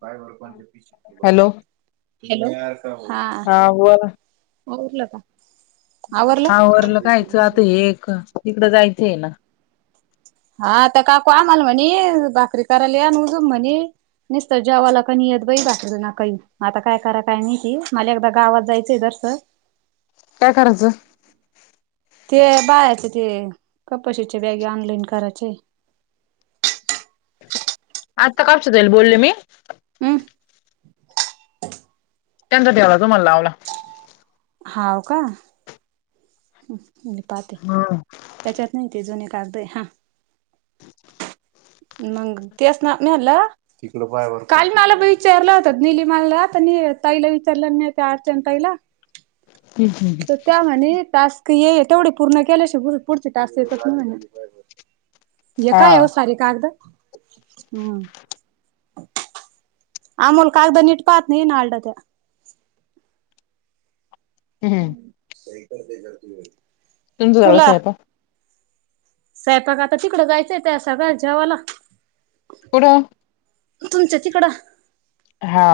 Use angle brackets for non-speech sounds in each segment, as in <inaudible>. पाय वरण पशी ठत हॅलो होते हॅलो हां. आवर बघीतलं का? आवरलं कायचं आता हे, तिकडं जायचं आहे ना. हाता काकू आम्हाला म्हणे, भाकरी कायलान उजम म्हणे निसत जेवाला कण येत बई बाटरलं ना काही, आता काय करा काय माहीती, मला एकदा गावात जायचंय जरसं. काय कराचं? ते बाळायचे ते कपशीचे वॅगे ऑनलाईन करायचे. आता का जाईल बोलले मी हम्म. त्यांचा ठेवला तुम्हाला लावला. हाव का. ह पात हा. त्याच्यात नाही ते जुने कागदय, हां. मंग तेच ना, मी मनलं त कालमाला ब विचारलं होतं निलीमाला, तर ताईला विचारलं नाही त्या अरचन ताईला तर त्या म्हणे टास्क येईल, तेवढे पूर्ण केल्या श ग पुढचे टास्क येतस नाही, म्हणजे य हा काय अव सारे का कागदं? हम्म आमोल कागदा निट पाहत नाही ना हड त्या हम्म्म हम्म. सहकल ते जती वई तुमचा झाला स्वयंपाक? सायपाक आता तिकडं जाायचंय त्या सळं जेवाला. कुठं? तुमच्या तिकडं. हा.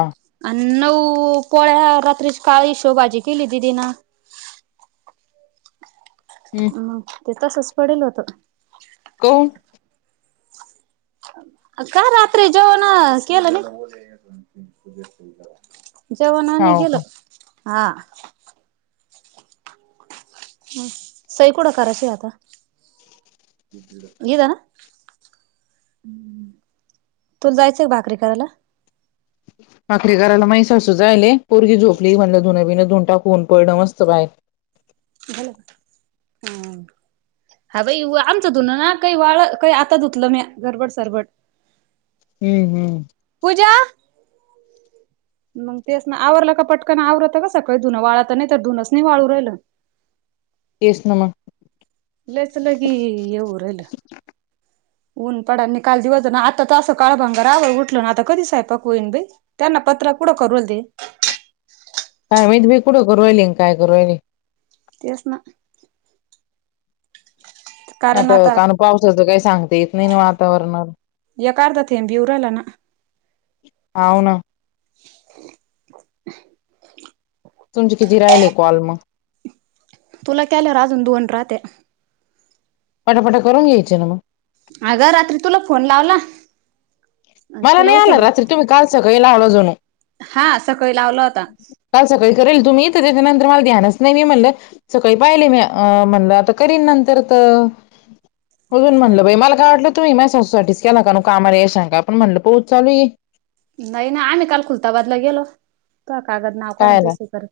आणि नऊ पोळ्या, रात्रीची काळी शेव भाजी किली दीदीनं. हम्म. हम ते तसच पडेल होत. कोण? का रात्री जेवण केलं नाही? जेवणा आणि हाव गेलं का हा. ह सही कुठं करायची आता. दिल ना तुला जायचंय का भाकरी खायला? भाकरी कराला माही सासू जायले पोरगी झोपली म्हणलं धुन बिनं धुण टाकू ऊन पडलं मस्त बाहेर. झालं का? हम हा बाई आमचं धुन ना काही वाळ काही आता धुतलं म्या घरबट सरबट. हम्म हम्म पुजा मग तेच ना आवरलं का पटकन आवरत ग का सकाळी धुनं वाळत नाही तर धुनच नाही वाळू राहिलं. तेच ना मग लईच लगी हे होऊन राहील. ऊन पडानी काल दिवसजण आता असं काळभंगरा आवं उठल ना आता कधी स्वयंपाक होईन बाई. त्यांना पत्र कुठं करूल दे. काय माहित बाई कुड करून राहिली आणि काय करून राहिली. तेच ना आता काण पावसाचं काही सांगता येत नाही ना वातावरणा एका अर्धा थेंब बि येऊ राहिला ना. हाव ना तुमचे किती राहिले कॉल मग? तुला केल्यावर अजून दोन राहाते. पटा पटा करून घ्यायचे ना मग. अगं रात्री तुला फोन लावला. मला तुला नाही आला उचल रात्री तुम्ही काल सकाळी लावला जणू हा सकाळी लावला होता. काल सकाळी करेल तुम्ही तर त्याच्यानंतर मला ध्यानच नाही. मी म्हणलं सकाळी पाहिल्या म्या अ म्हणलं आता करीन नंतर तर अजून म्हटलं बाई मला काय वाटलं तुम्ही माझ्या सासू साठीचं केला का अनु कामाला हे सांगा पण म्हणलं पाऊस चालु ये. नाही ना आम्ही काल खुलताबादला गेलो तो कागद नाव काय काढून तू आला <unintelligible> करत.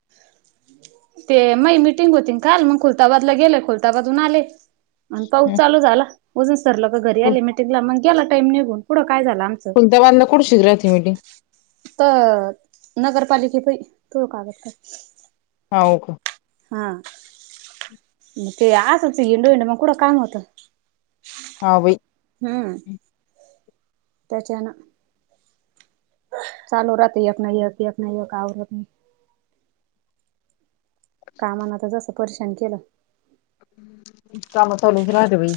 ते मायी मीटिंग होती काल मग खुलताबादला गेले खुलताबादहून आले आणि पाऊस हं. चालू झाला वजून सरलं का घरी फुल- आली मीटेंगला मग गेला टाइम निघून पुढं काय झालं आमच <unintelligible> कुठं शी राहती मिटिंग? तर नगरपालिके पाही <unintelligible> हाव का? हा मग ते असचं हिंडून हिंडून कुठं काम होत. हाव बाई हम्म त्याच्यान चालु राते एक ना एक एक ना एक आवरत नाही. कामाना तर जसं परेशान केलं. काम चालूच राहतात बाई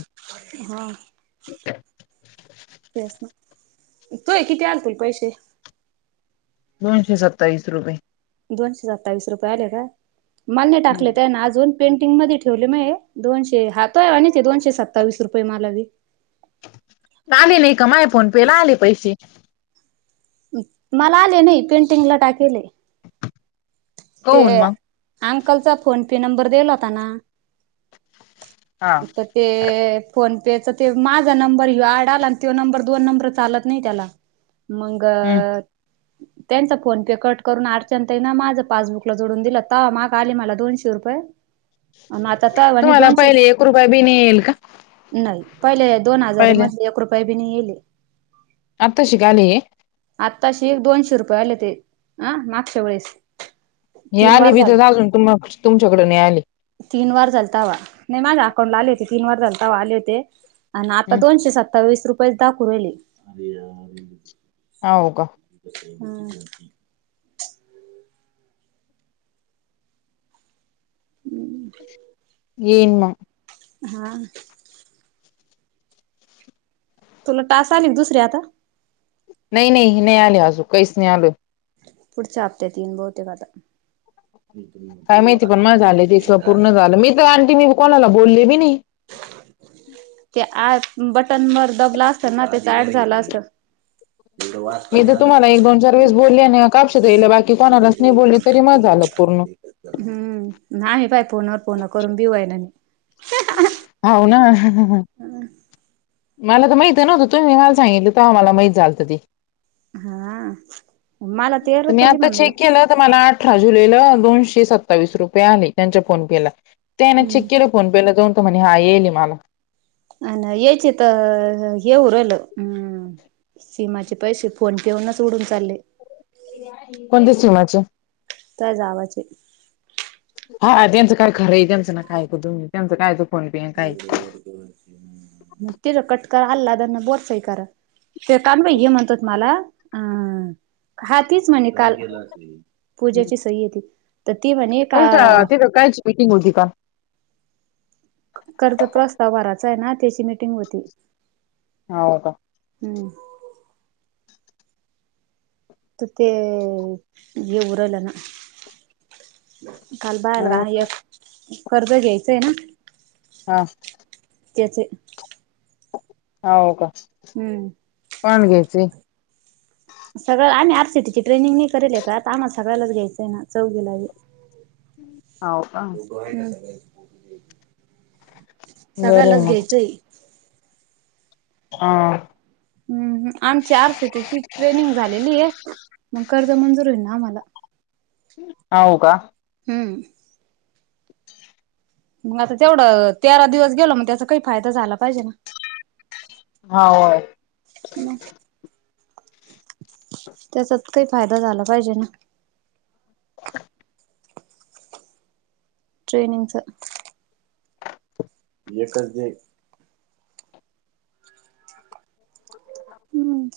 हा तेच ना तोय किती आलतील पैसे? दोनशे सत्तावीस रुपये. दोनशे सत्तावीस रुपये आले का मालने टाकलेत आहे ना अजून. पेंटिंग मध्ये ठेवले म दोनशे हातो आहे आणि ते दोनशे सत्तावीस रुपये मलावी. आले नाही का? माय फोन पे ला आले पैसे. मला आले नाही पेंटिंगला टाकले. ते कहून मग अंकलचा फोन पे नंबर दिला होता ना. हा तर ते फोन पेचा ते माझा नंबर हि आड आला आणि तो नंबर दोन नंबर चालत नाही त्याला मग त्यांचा फोन पे कट करून अडचण ना माझ पासबुकला जोडून दिला त माग आली मला दोनशे रुपये आता तर आणि तुम्हाला दोनशे पहिले एक रुपया बी नाही येईल का नाही पहिले दोन हजार पहिले मधले एक रुपय बी नाही येले आत्ता शिकाली आत्ता अशी दोनशे रुपये आली त अं मागशे वेळेस हे तीन आली वार झाल. भीथर जाऊून त तुमच्याकड नाही आली तीन वार झालं तावा नाही माझा अकवंड आले होते तीन वार चालतावा आले होते आणि आता हम्म. दोनशे सत्तावीस रुपयेच दाखवून राले हाव का? हम्म हम्म ये मा.. हा तुला टास आली एक दुसर्या आता नाही नाही नाही आले आजू पैसे नाही आलो पुढच्या हप्त्यात येईन बहुतेक आता <inaudible> काय माहिती पण माझ झाले ते शिवा पूर्ण झालं मी तर आंटी मी कोणाला बोलले बी नाही ते आ बटनवरर दबलं असत ना त्याच ऍट झाला असतं एवढं वात मी पाणी तर आलं का तुम्हाला एक दोन चार वेळेस बोलले आणि तुलाथ कापशात येईल बाकी कोणालाच नाही बोलले तरी मग लक झालं पूर्ण सांग हम्म नाही बाय फोनवर फोन करून बी होई नाही आहे ना नाही होव ना.. मला तर माहित आहे नव्हतं तुही मला सांगितलं मला माहित झालं ती हा.. मला तेरा मी रुपयाला आता म्हणाला चेक केलं तर मला आठ अठरा जुला दोनशे सत्तावीस रुपये आले त्यांच्या फोन पे ला त्या चेक हम्म के फोन पे ला जाऊन तो म्हणे हा येईल मला अ ना येची तर हे उरल हम् सीमाचे पैसे फोन पे वरुनच उडून चालले कोणत्या बंदच ठेवायचे आता जावाचे हा त्यांचं का खरंय त्यांचं नका ऐकू तुम्ही त्यांचं काय त्याचं काय ऐकू फोन पे काय <inaudible> ते कानुबाई हे म्हणतात मला अं हा तीच म्हणे काल पूजाची सई आहे ती त ती म्हणे का मीटिंग होती का कर्ज प्रस्ताव भरायचा आहे ना त्याची मीटिंग होती. हाव का हम्म त ते येऊ राहील ना काल बायाला <unintelligible> कर्ज घ्यायचंय ना. हा त्याचे हाव का हम्म कोणाला घ्यायचं आहे? सगळं आम्ही आर सी टीची ट्रेनिंग नाही करेलय का त आम्हाला सगळ्याच घ्यायचं ना चौघीला बी. <inaudible> हाव का बरं आहे सगळ्यालाच मग घ्यायचंय. आ हम्म आमची आर सी टीची ट्रेनिंग झालेली आहे, मग कर्ज मंजूर होईल ना आम्हाला. हाव का हम्म मग आता तेवढं तेरा दिवस गेल मग त्याचा काही फायदा झाला पाहिजे ना. हाव हाव म त्याचात काही फायदा झाला पाहिजे ना. <inaudible> ट्रेनिंगच एकच दे हम्म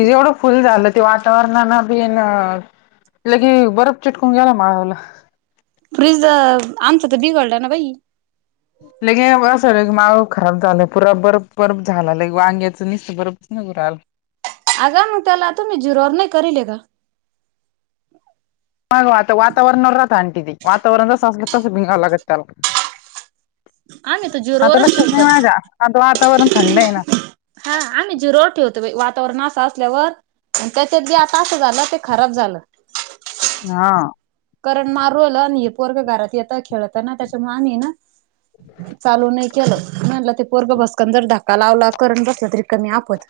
एवढं फुल झालं. ते वातावरणान बिन लगे बरफ चिटकून गेला माळवला. फ्रिज आमचं तर बिघडलं न बाई लगे असं लगे माग खराब झाल पुर बरफ बरफ झाला लगे वांग्याचं निसत बर्फच निघू राहिला. अग मग त्याला तुम्ही झिरोवर नाही करेल का? मंग वाता वातावरणावर राहतं आंटी ते वातावरण जसं असलं तसं <unintelligible> लागतं त्याला. आम्ही तर आता झिरोवरच लक्षच नाही शिकतो. माझ्या आता वातावरण थंड आहे ना. हा आम्ही झिरोवर ठेवतो बाई वातावरण असं असल्यावर अन त्याच्यात बी आता असं झालं ते खराब झालं. हा करंट मारू राहिलं आणि हे पोरग घरात येत खेळत न त्याच्यामुळ आम्ही हेन चालू नाही केलं म्या म्हटलं ते भास्कर जर धक्का लावला करंट बसला तरी कमी आफट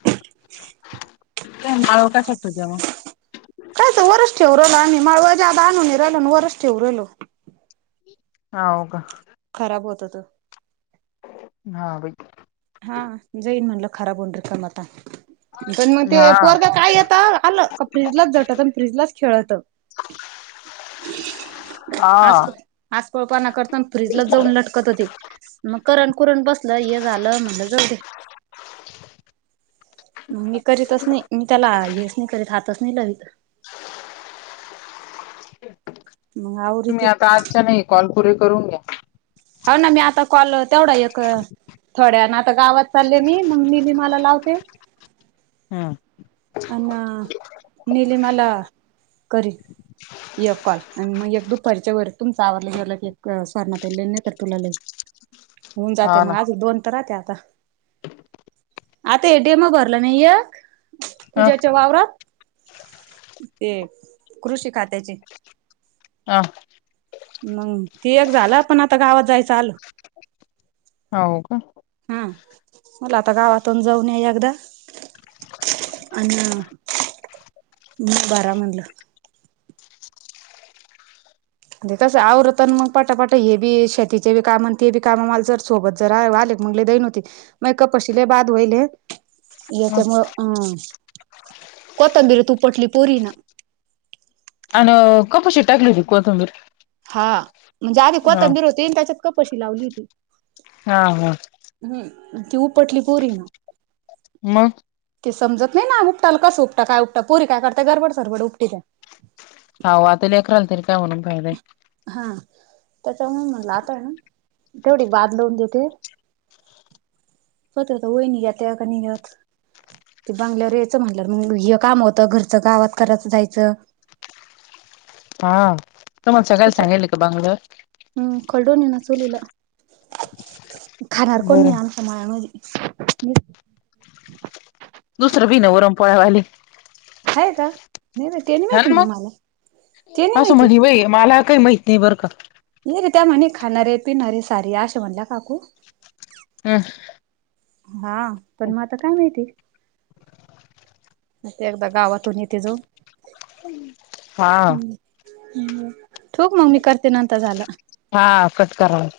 माळव काय शकतो तेव्हा काय ते वरच ठेऊ राहिलो आम्ही माळवजा आत आणू नाही राहिलो अन वरच ठेवू राहिलो. हाव का खराब होत त हा बाई हा, जाईन म्हणलं खराब होऊन र काम अता. पण मग हा ते पोरग काय येत आलं, फ्रीजलाच झटत फ्रीजलाच खेळत. आज, हा आज पळपा ना करता फ्रीजला जाऊन लट करत ते, मग करंट-कुरंट बसल हे झाल <unintelligible> मी करीतच नाही, मी त्याला हेच नाही करीत हातच नाही लवीत. मग तुम्ही आवरीते आता आजच्या नाही, कॉलपुरे करून घ्या. हाव ना मी आता कॉल तेवढं एक थोड्याना आता गावात चालले मी, मग निलीमाला लावते. हा. अन, निलिमाला करी. एक कॉल, आणि मग एक दुपारच्या वर तुमचा आवरला-बिवरलं की एक सुवर्णा ताई लावि, नाही तर तुला लावीन. होऊन जाते, हा मग ना आज दोन तर राहते आता. आता हे डेम भरलं नाही हे, ह पूज्याच्या वावरात? ते कृषी खात्याचे. हा. मंग, ती एक झालं पण आता गावात जायचं आल. <unintelligible> हो का. हा, मला आता गावातून जाऊन या एकदा. अन म भरा म्हणलं. ते तसं आवरत मग पटापट हे बी शेतीचे बी काम आणि ते बी काम मला जर सोबत जरा आले म्हणले दैन होती मग कपशीले बाध वहिले याच्यामुळे अं कोथंबीरीच उपटली पोरीन अन कपशी टाकली होती कोथंबीर हा म्हणजे आधी ह कोथंबीर होती अन त्याच्यात कपशी लावली होती हा हा हम् ती उपटली पोरीनं मग ते समजत नाही ना उपटाला कस उपटा काय उपटा पुरी काय करता गरबड सरबड उपटीत्या हा ओ आता लेकराला तरी काय बोलून फायदा हाय हा त्याच्यामुळे म्हणलं आता हाय ना थोडी बांधून देते स्वतः क वाहिनी त्या आणि ह्यात ते बंगल्यावर यायचं म्हणल्यावर मग हे काम होतं घरचं गावात करायचं जायचं हा तुमाला सगळ्यांना त्याच्या सांगितले काय बंगल्यावर? हम्म <unintelligible> ना चूलीला खाणार कोण नाही बरं आम् <unintelligible> दुसरं भी न वरण पोळ्यावाले हय का नाही नाही ते ह माहिती ना मग मला ते नाही असं माहिती म्हणी बाई मला काही माहित नाही बरं का ये रे त्या म्हणे खाणारे पिणारे सारे असे म्हणल्या काकू अं हा पण मग आता काय माहिती? ते एकदा गावातून येते जाऊन हा हम् ठूउ का मग मी करते नंतर झालं. हा कट कराव.